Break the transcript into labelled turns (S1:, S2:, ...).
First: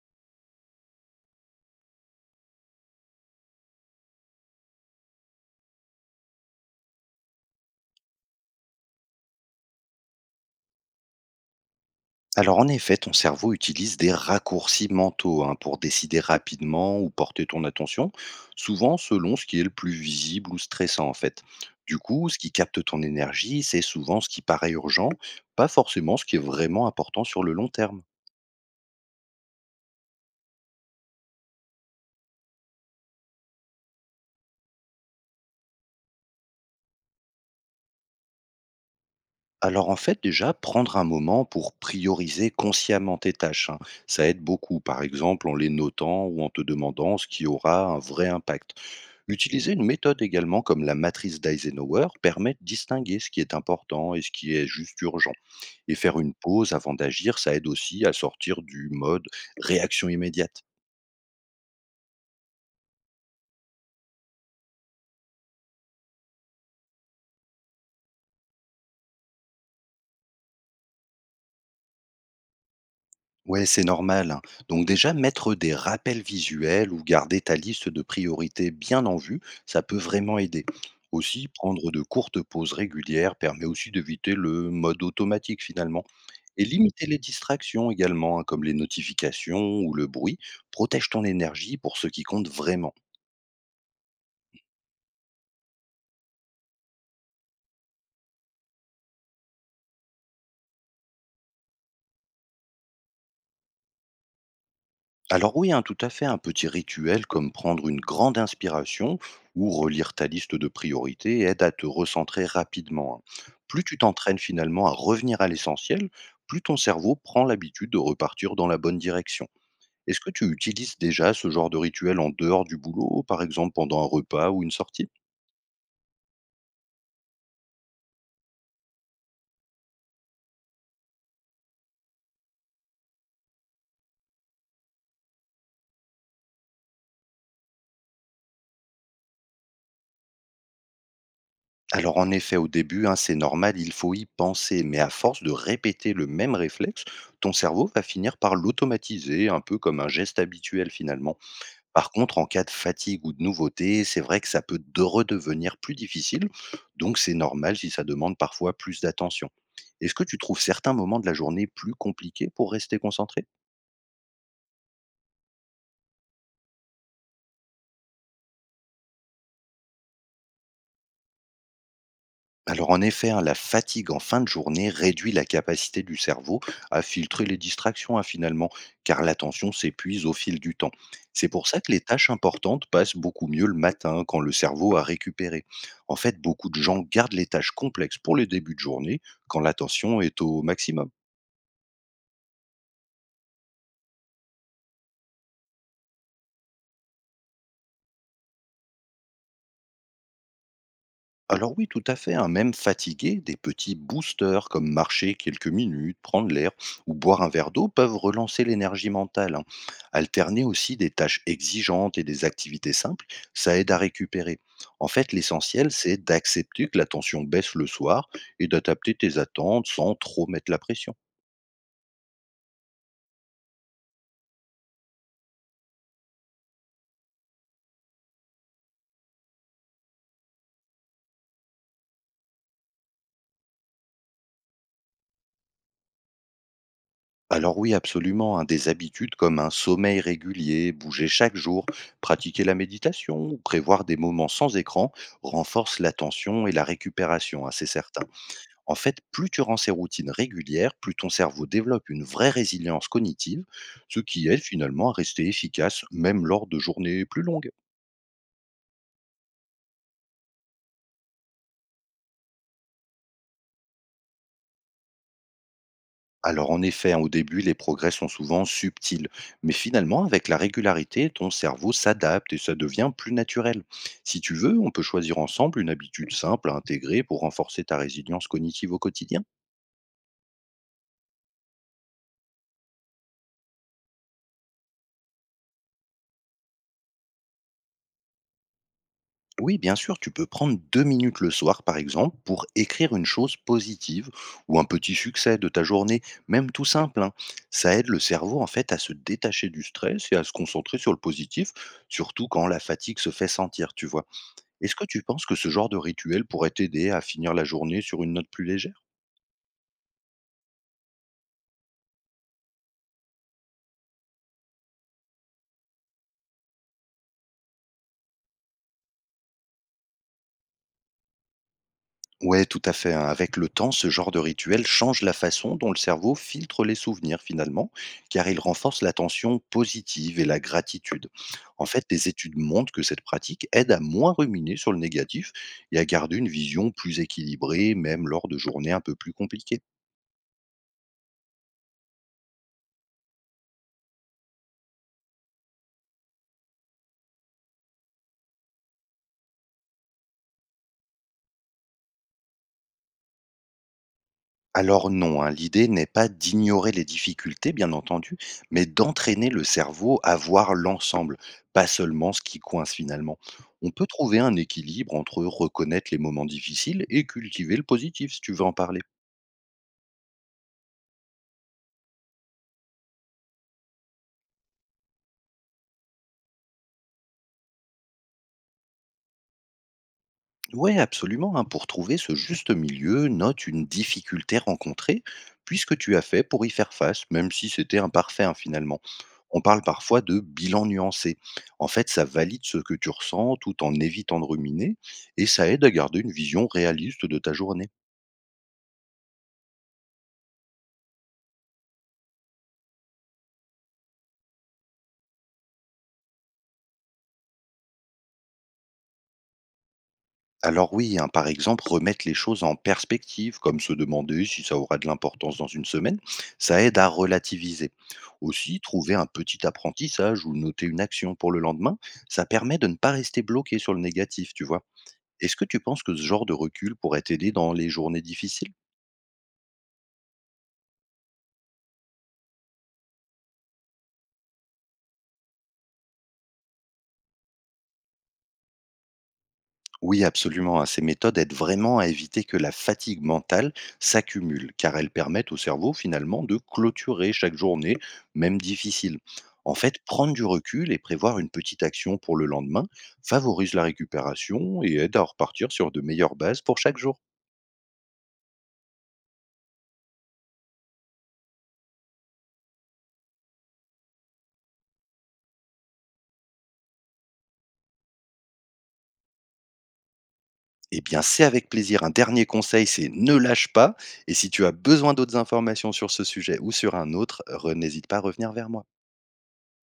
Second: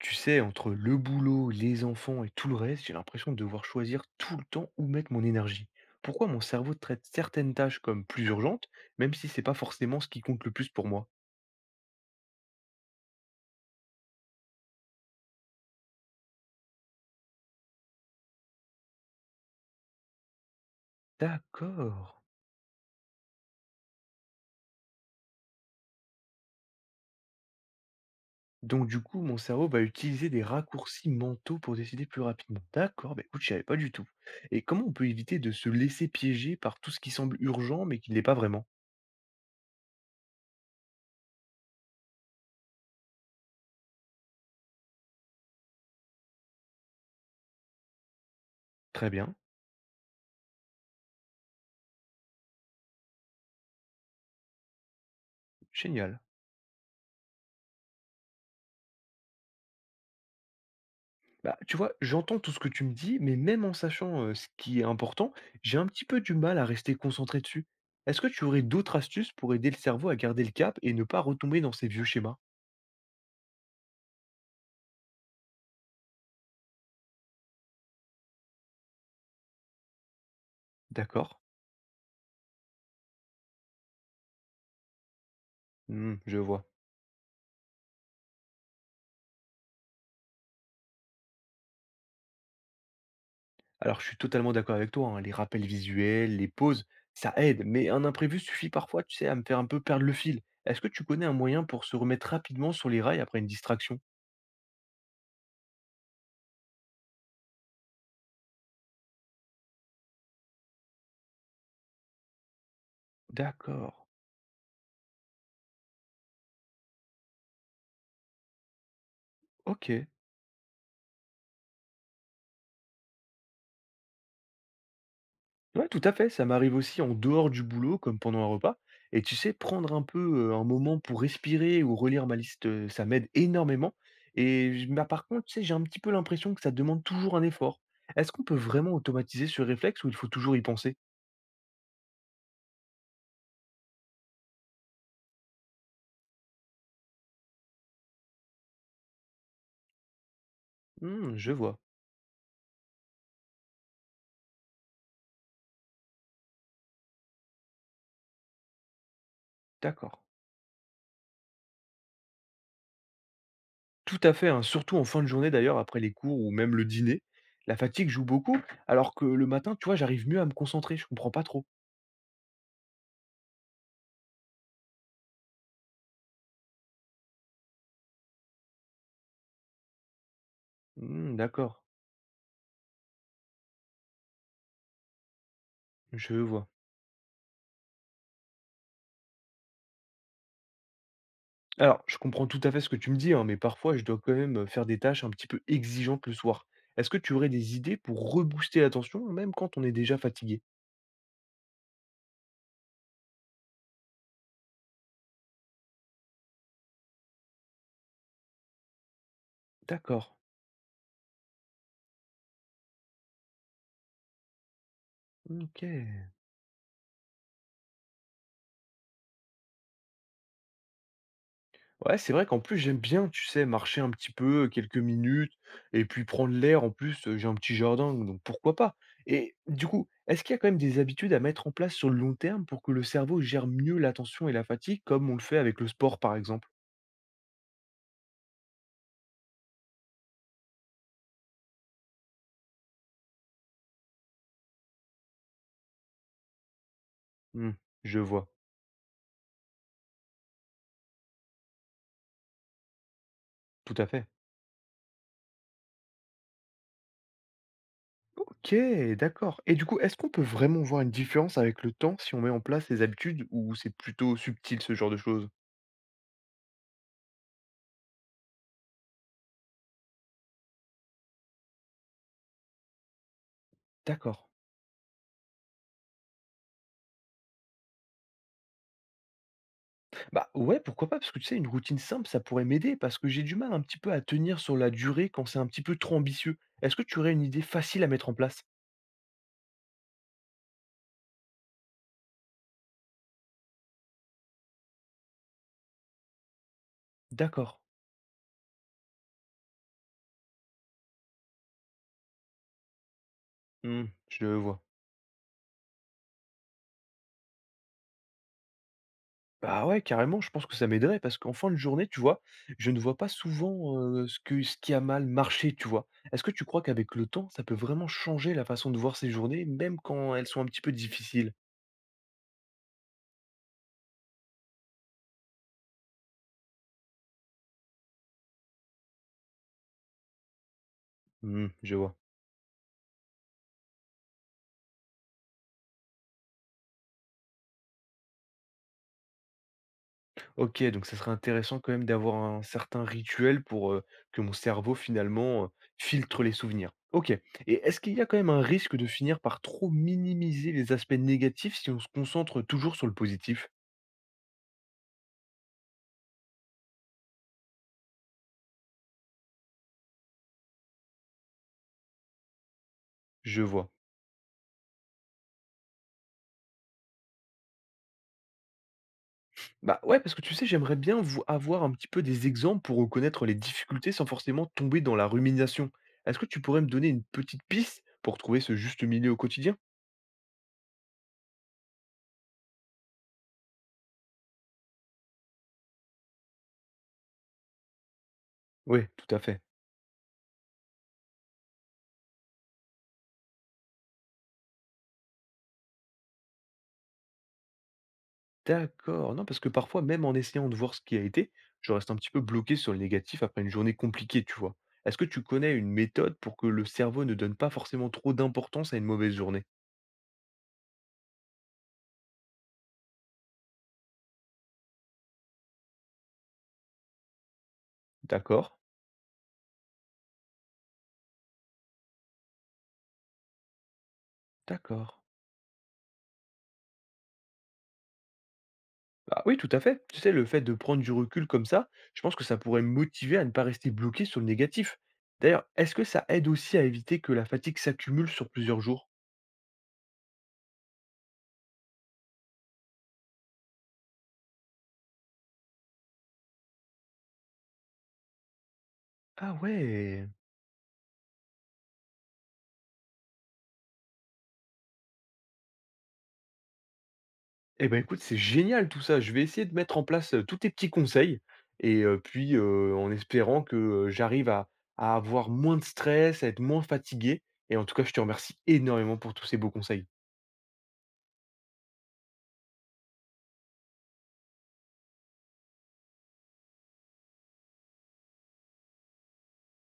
S1: Tu sais, entre le boulot, les enfants et tout le reste, j'ai l'impression de devoir choisir tout le temps où mettre mon énergie. Pourquoi mon cerveau traite certaines tâches comme plus urgentes, même si c'est pas forcément ce qui compte le plus pour moi.
S2: Alors en effet, ton cerveau utilise des raccourcis mentaux hein, pour décider rapidement ou porter ton attention, souvent selon ce qui est le plus visible ou stressant en fait. Du
S1: D'accord.
S2: coup, ce qui capte ton énergie, c'est souvent ce qui paraît urgent, pas forcément ce qui est vraiment important sur le long terme.
S1: Donc du coup, mon cerveau va utiliser des raccourcis mentaux pour décider plus rapidement. D'accord, bah écoute, j'y avais pas du tout. Et comment on peut éviter de se laisser piéger par tout ce qui semble urgent mais qui ne l'est pas vraiment?
S2: Alors en fait, déjà, prendre un moment pour prioriser consciemment tes tâches, hein, ça aide beaucoup, par exemple en les notant ou en te demandant ce qui aura un vrai impact.
S1: Très bien,
S2: Utiliser une méthode également comme la matrice d'Eisenhower permet de distinguer ce qui est important et ce qui est juste urgent. Et faire
S1: génial.
S2: une pause avant d'agir, ça aide aussi à sortir du mode réaction immédiate.
S1: Bah, tu vois, j'entends tout ce que tu me dis, mais même en sachant ce qui est important, j'ai un petit peu du mal à rester concentré dessus. Est-ce que tu aurais d'autres astuces pour aider le cerveau à garder le cap et ne pas retomber dans ces vieux schémas?
S2: Ouais, c'est normal, hein. Donc déjà, mettre des rappels visuels ou garder ta liste de priorités bien en vue, ça peut vraiment aider.
S1: D'accord.
S2: Aussi, prendre de courtes pauses régulières permet aussi d'éviter le mode automatique finalement.
S1: Hmm, je vois.
S2: Et limiter les distractions également, hein, comme les notifications ou le bruit, protège ton énergie pour ce qui compte vraiment.
S1: Alors, je suis totalement d'accord avec toi, hein, les rappels visuels, les pauses, ça aide, mais un imprévu suffit parfois, tu sais, à me faire un peu perdre le fil. Est-ce que tu connais un moyen pour se remettre rapidement sur les rails après une distraction?
S2: Alors oui, hein, tout à fait, un petit rituel comme prendre une grande inspiration ou relire ta liste de priorités aide à te recentrer rapidement, hein. Plus
S1: D'accord.
S2: tu t'entraînes finalement à revenir à l'essentiel, plus ton cerveau prend l'habitude de repartir dans la bonne direction.
S1: Ok.
S2: Est-ce que tu utilises déjà ce genre de rituel en dehors du boulot, par exemple pendant un repas ou une sortie?
S1: Ouais, tout à fait, ça m'arrive aussi en dehors du boulot, comme pendant un repas. Et tu sais, prendre un peu un moment pour respirer ou relire ma liste, ça m'aide énormément. Bah, par contre, tu sais, j'ai un petit peu l'impression que ça demande toujours un effort. Est-ce qu'on peut vraiment automatiser ce réflexe ou il faut toujours y penser?
S2: Alors en effet, au début, hein, c'est normal, il faut y penser, mais à force de répéter le même réflexe, ton cerveau va finir par l'automatiser, un peu comme un geste habituel finalement.
S1: Hmm, je vois,
S2: Par contre, en cas de fatigue ou de nouveauté, c'est vrai que ça peut de redevenir plus difficile, donc c'est normal si ça demande parfois plus d'attention. Est-ce
S1: d'accord.
S2: que tu trouves certains moments de la journée plus compliqués pour rester concentré?
S1: Tout à fait, hein, surtout en fin de journée d'ailleurs, après les cours ou même le dîner. La fatigue joue beaucoup, alors que le matin, tu vois, j'arrive mieux à me concentrer, je comprends pas trop.
S2: Alors en effet, hein, la fatigue en fin de journée réduit la capacité du cerveau à filtrer les distractions hein, finalement, car l'attention s'épuise au fil du temps.
S1: Hmm,
S2: C'est pour
S1: d'accord,
S2: ça que les tâches importantes passent beaucoup mieux le matin hein, quand le cerveau a récupéré. En
S1: je
S2: fait,
S1: vois.
S2: beaucoup de gens gardent les tâches complexes pour les débuts de journée quand l'attention est au maximum.
S1: Alors, je comprends tout à fait ce que tu me dis, hein, mais parfois je dois quand même faire des tâches un petit peu exigeantes le soir. Est-ce que tu aurais des idées pour rebooster l'attention, même quand on est déjà fatigué?
S2: Alors oui, tout à fait, hein, même fatigué, des petits boosters comme marcher quelques minutes, prendre l'air ou boire un verre d'eau peuvent relancer l'énergie mentale, hein.
S1: D'accord.
S2: Alterner aussi des tâches exigeantes et des activités simples, ça aide à récupérer. En fait,
S1: Ok.
S2: l'essentiel, c'est d'accepter que la tension baisse le soir et d'adapter tes attentes sans trop mettre la pression.
S1: Ouais, c'est vrai qu'en plus j'aime bien, tu sais, marcher un petit peu, quelques minutes, et puis prendre l'air. En plus, j'ai un petit jardin, donc pourquoi pas? Et du coup, est-ce qu'il y a quand même des habitudes à mettre en place sur le long terme pour que le cerveau gère mieux l'attention et la fatigue, comme on le fait avec le sport, par exemple?
S2: Alors oui, absolument, hein, des habitudes comme un sommeil régulier, bouger chaque jour, pratiquer la méditation ou prévoir des moments sans écran renforcent l'attention et la récupération, hein,
S1: Hmm,
S2: c'est
S1: je
S2: certain.
S1: vois,
S2: En fait, plus tu rends ces routines régulières, plus ton cerveau développe une vraie résilience cognitive,
S1: tout à
S2: ce
S1: fait.
S2: qui aide finalement à rester efficace même lors de journées plus longues.
S1: OK, d'accord. Et du coup, est-ce qu'on peut vraiment voir une différence avec le temps si on met en place les habitudes ou c'est plutôt subtil ce genre de choses?
S2: Alors en effet, hein, au début, les progrès sont souvent subtils, mais finalement, avec la régularité, ton cerveau s'adapte et ça devient plus naturel.
S1: D'accord.
S2: Si tu veux, on peut choisir ensemble une habitude simple à intégrer pour renforcer ta résilience cognitive au quotidien.
S1: Bah ouais, pourquoi pas, parce que tu sais, une routine simple, ça pourrait m'aider, parce que j'ai du mal un petit peu à tenir sur la durée quand c'est un petit peu trop ambitieux. Est-ce que tu aurais une idée facile à mettre en place?
S2: Oui, bien sûr, tu peux prendre 2 minutes le soir, par exemple, pour écrire une chose positive ou un petit succès de ta journée, même tout simple, hein.
S1: D'accord.
S2: Ça aide le cerveau, en fait, à se détacher du stress et à se concentrer sur le positif, surtout quand la fatigue se fait sentir, tu
S1: Hmm,
S2: vois.
S1: je vois.
S2: Est-ce que tu penses que ce genre de rituel pourrait t'aider à finir la journée sur une note plus légère?
S1: Bah ouais, carrément, je pense que ça m'aiderait parce qu'en fin de journée, tu vois, je ne vois pas souvent ce que, ce qui a mal marché, tu vois. Est-ce que tu crois qu'avec le temps, ça peut vraiment changer la façon de voir ces journées, même quand elles sont un petit peu difficiles?
S2: Ouais, tout à fait, hein. Avec le temps, ce genre de rituel change la façon dont le cerveau filtre les souvenirs finalement, car il renforce l'attention positive et la gratitude.
S1: Hmm,
S2: En
S1: je
S2: fait,
S1: vois.
S2: les études montrent que cette pratique aide à moins ruminer sur le négatif et à garder une vision plus équilibrée, même lors de journées un peu plus compliquées.
S1: Ok, donc ça serait intéressant quand même d'avoir un certain rituel pour que mon cerveau finalement filtre les souvenirs. Ok. Et est-ce qu'il y a quand même un risque de finir par trop minimiser les aspects négatifs si on se concentre toujours sur le positif?
S2: Alors non, hein, l'idée n'est pas d'ignorer les difficultés, bien entendu, mais d'entraîner le cerveau à voir l'ensemble, pas seulement ce qui coince finalement.
S1: Je vois.
S2: On peut trouver un équilibre entre reconnaître les moments difficiles et cultiver le positif, si tu veux en parler.
S1: Bah, ouais, parce que tu sais, j'aimerais bien vo avoir un petit peu des exemples pour reconnaître les difficultés sans forcément tomber dans la rumination. Est-ce que tu pourrais me donner une petite piste pour trouver ce juste milieu au quotidien?
S2: Ouais, absolument, hein. Pour trouver ce juste milieu, note une difficulté rencontrée, puisque tu as fait pour y faire face, même si c'était imparfait hein, finalement.
S1: Oui tout à
S2: On
S1: fait.
S2: parle parfois de bilan nuancé. En fait, ça valide ce que tu ressens tout en évitant de ruminer et ça aide à garder une vision réaliste de ta journée.
S1: D'accord. Non, parce que parfois, même en essayant de voir ce qui a été, je reste un petit peu bloqué sur le négatif après une journée compliquée, tu vois. Est-ce que tu connais une méthode pour que le cerveau ne donne pas forcément trop d'importance à une mauvaise journée?
S2: Alors oui, hein, par exemple, remettre les choses en perspective, comme se demander si ça aura de l'importance dans une semaine, ça aide à relativiser.
S1: D'accord,
S2: Aussi, trouver un petit apprentissage ou noter une action pour le lendemain, ça permet de ne pas rester bloqué sur le négatif, tu vois.
S1: d'accord.
S2: Est-ce que tu penses que ce genre de recul pourrait t'aider dans les journées difficiles?
S1: Bah oui, tout à fait. Tu sais, le fait de prendre du recul comme ça, je pense que ça pourrait me motiver à ne pas rester bloqué sur le négatif. D'ailleurs, est-ce que ça aide aussi à éviter que la fatigue s'accumule sur plusieurs jours?
S2: Oui, absolument, hein. Ces méthodes aident vraiment à éviter que la fatigue mentale s'accumule, car elles permettent au cerveau finalement de clôturer chaque journée, même difficile.
S1: Ah
S2: En fait,
S1: ouais.
S2: prendre du recul et prévoir une petite action pour le lendemain favorise la récupération et aide à repartir sur de meilleures bases pour chaque jour.
S1: Eh ben écoute, c'est génial tout ça. Je vais essayer de mettre en place tous tes petits conseils. Et en espérant que j'arrive à avoir moins de stress, à être moins fatigué. Et en tout cas, je te remercie énormément pour tous ces beaux conseils.
S2: Eh bien, c'est avec plaisir. Un dernier conseil, c'est ne lâche pas. Et si tu as besoin d'autres informations sur ce sujet ou sur un autre, n'hésite pas à revenir vers moi.